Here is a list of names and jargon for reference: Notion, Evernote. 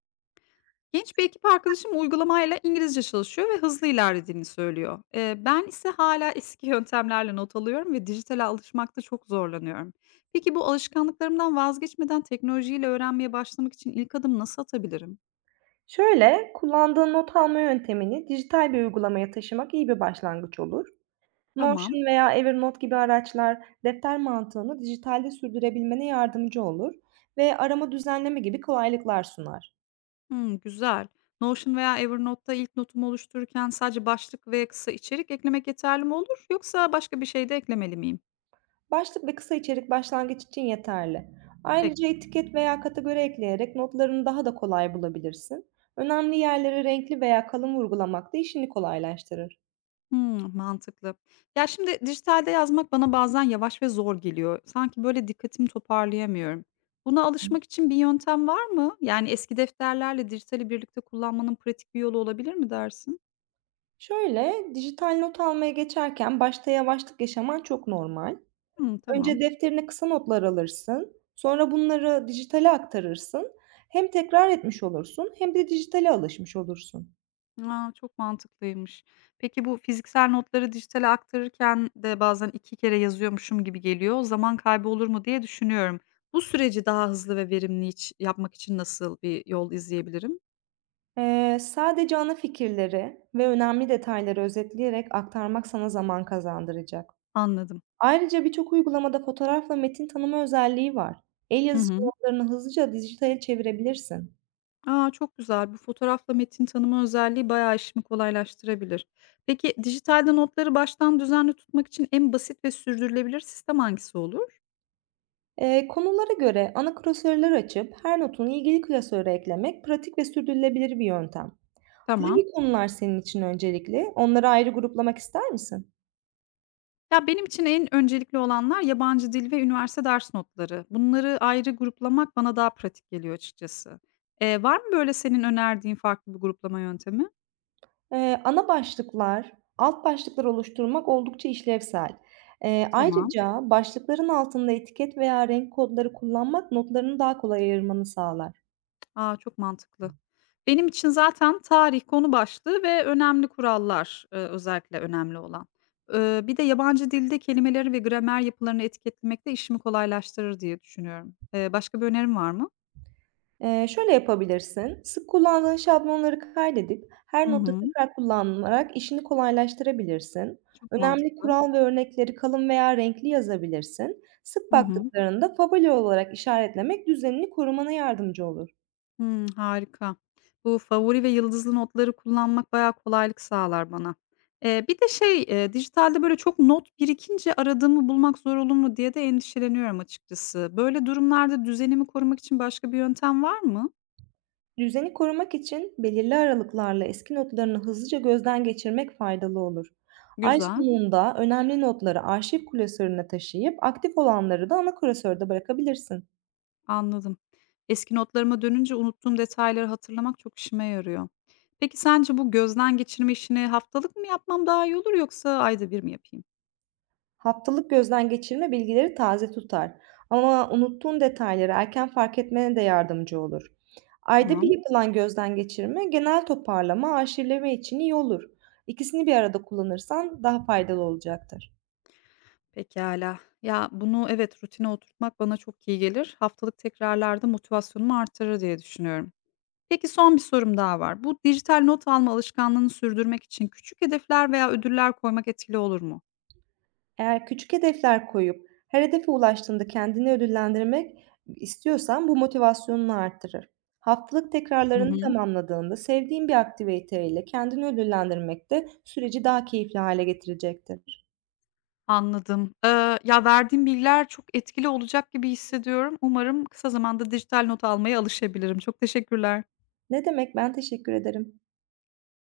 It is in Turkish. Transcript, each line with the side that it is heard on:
left: Genç bir ekip arkadaşım uygulamayla İngilizce çalışıyor ve hızlı ilerlediğini söylüyor. Ben ise hala eski yöntemlerle not alıyorum ve dijitale alışmakta çok zorlanıyorum. Peki bu alışkanlıklarımdan vazgeçmeden teknolojiyle öğrenmeye başlamak için ilk adım nasıl atabilirim?
right: Şöyle, kullandığın not alma yöntemini dijital bir uygulamaya taşımak iyi bir başlangıç olur.
left: Tamam.
right: Notion veya Evernote gibi araçlar defter mantığını dijitalde sürdürebilmene yardımcı olur ve arama düzenleme gibi kolaylıklar sunar.
left: Hmm, güzel. Notion veya Evernote'da ilk notumu oluştururken sadece başlık ve kısa içerik eklemek yeterli mi olur? Yoksa başka bir şey de eklemeli miyim?
right: Başlık ve kısa içerik başlangıç için yeterli. Ayrıca
left: Peki.
right: etiket veya kategori ekleyerek notlarını daha da kolay bulabilirsin. Önemli yerleri renkli veya kalın vurgulamak da işini kolaylaştırır.
left: Hımm, mantıklı. Ya, şimdi dijitalde yazmak bana bazen yavaş ve zor geliyor. Sanki böyle dikkatimi toparlayamıyorum. Buna alışmak için bir yöntem var mı? Yani eski defterlerle dijitali birlikte kullanmanın pratik bir yolu olabilir mi dersin?
right: Şöyle, dijital not almaya geçerken başta yavaşlık yaşaman çok normal.
left: Hımm, tamam.
right: Önce defterine kısa notlar alırsın. Sonra bunları dijitale aktarırsın. Hem tekrar etmiş olursun hem de dijitale alışmış olursun.
left: A, çok mantıklıymış. Peki bu fiziksel notları dijitale aktarırken de bazen 2 kere yazıyormuşum gibi geliyor. Zaman kaybı olur mu diye düşünüyorum. Bu süreci daha hızlı ve verimli iç yapmak için nasıl bir yol izleyebilirim?
right: Sadece ana fikirleri ve önemli detayları özetleyerek aktarmak sana zaman kazandıracak.
left: Anladım.
right: Ayrıca birçok uygulamada fotoğrafla metin tanıma özelliği var. El
left: Hı
right: yazısı
left: hı.
right: notlarını hızlıca dijitale çevirebilirsin.
left: A, çok güzel. Bu fotoğrafla metin tanıma özelliği bayağı işimi kolaylaştırabilir. Peki, dijitalde notları baştan düzenli tutmak için en basit ve sürdürülebilir sistem hangisi olur?
right: Konulara göre ana klasörler açıp her notunu ilgili klasöre eklemek pratik ve sürdürülebilir bir yöntem.
left: Tamam.
right: Hangi konular senin için öncelikli? Onları ayrı gruplamak ister misin?
left: Ya, benim için en öncelikli olanlar yabancı dil ve üniversite ders notları. Bunları ayrı gruplamak bana daha pratik geliyor açıkçası. Var mı böyle senin önerdiğin farklı bir gruplama yöntemi?
right: Ana başlıklar, alt başlıklar oluşturmak oldukça işlevsel.
left: Tamam.
right: Ayrıca başlıkların altında etiket veya renk kodları kullanmak notlarını daha kolay ayırmanı sağlar.
left: A, çok mantıklı. Benim için zaten tarih konu başlığı ve önemli kurallar, özellikle önemli olan. Bir de yabancı dilde kelimeleri ve gramer yapılarını etiketlemek de işimi kolaylaştırır diye düşünüyorum. Başka bir önerim var mı?
right: Şöyle yapabilirsin, sık kullandığın şablonları kaydedip
left: Hı
right: her notta
left: hı.
right: tekrar kullanarak işini kolaylaştırabilirsin.
left: Çok
right: Önemli
left: mantıklı.
right: kural ve örnekleri kalın veya renkli yazabilirsin. Sık
left: Hı hı.
right: baktıklarında favori olarak işaretlemek düzenini korumana yardımcı olur.
left: Hımm, harika. Bu favori ve yıldızlı notları kullanmak bayağı kolaylık sağlar bana. Bir de dijitalde böyle çok not birikince aradığımı bulmak zor olur mu diye de endişeleniyorum açıkçası. Böyle durumlarda düzenimi korumak için başka bir yöntem var mı?
right: Düzeni korumak için belirli aralıklarla eski notlarını hızlıca gözden geçirmek faydalı olur. Ay
left: Güzel,
right: sonunda önemli notları arşiv klasörüne taşıyıp aktif olanları da ana klasörde bırakabilirsin.
left: anladım. Eski notlarıma dönünce unuttuğum detayları hatırlamak çok işime yarıyor. Peki sence bu gözden geçirme işini haftalık mı yapmam daha iyi olur yoksa ayda bir mi yapayım?
right: Haftalık gözden geçirme bilgileri taze tutar ama unuttuğun detayları erken fark etmene de yardımcı olur. Ayda bir
left: Tamam.
right: yapılan gözden geçirme, genel toparlama, arşivleme için iyi olur. İkisini bir arada kullanırsan daha faydalı olacaktır.
left: Pekâlâ. Ya, bunu evet, rutine oturtmak bana çok iyi gelir. Haftalık tekrarlarda motivasyonumu artırır diye düşünüyorum. Peki son bir sorum daha var. Bu dijital not alma alışkanlığını sürdürmek için küçük hedefler veya ödüller koymak etkili olur mu?
right: Eğer küçük hedefler koyup her hedefe ulaştığında kendini ödüllendirmek istiyorsan bu motivasyonunu arttırır. Haftalık
left: Hı
right: tekrarlarını
left: hı.
right: tamamladığında sevdiğin bir aktiviteyle kendini ödüllendirmek de süreci daha keyifli hale getirecektir.
left: Anladım. Ya, verdiğin bilgiler çok etkili olacak gibi hissediyorum. Umarım kısa zamanda dijital not almaya alışabilirim. Çok teşekkürler.
right: Ne demek, ben teşekkür ederim.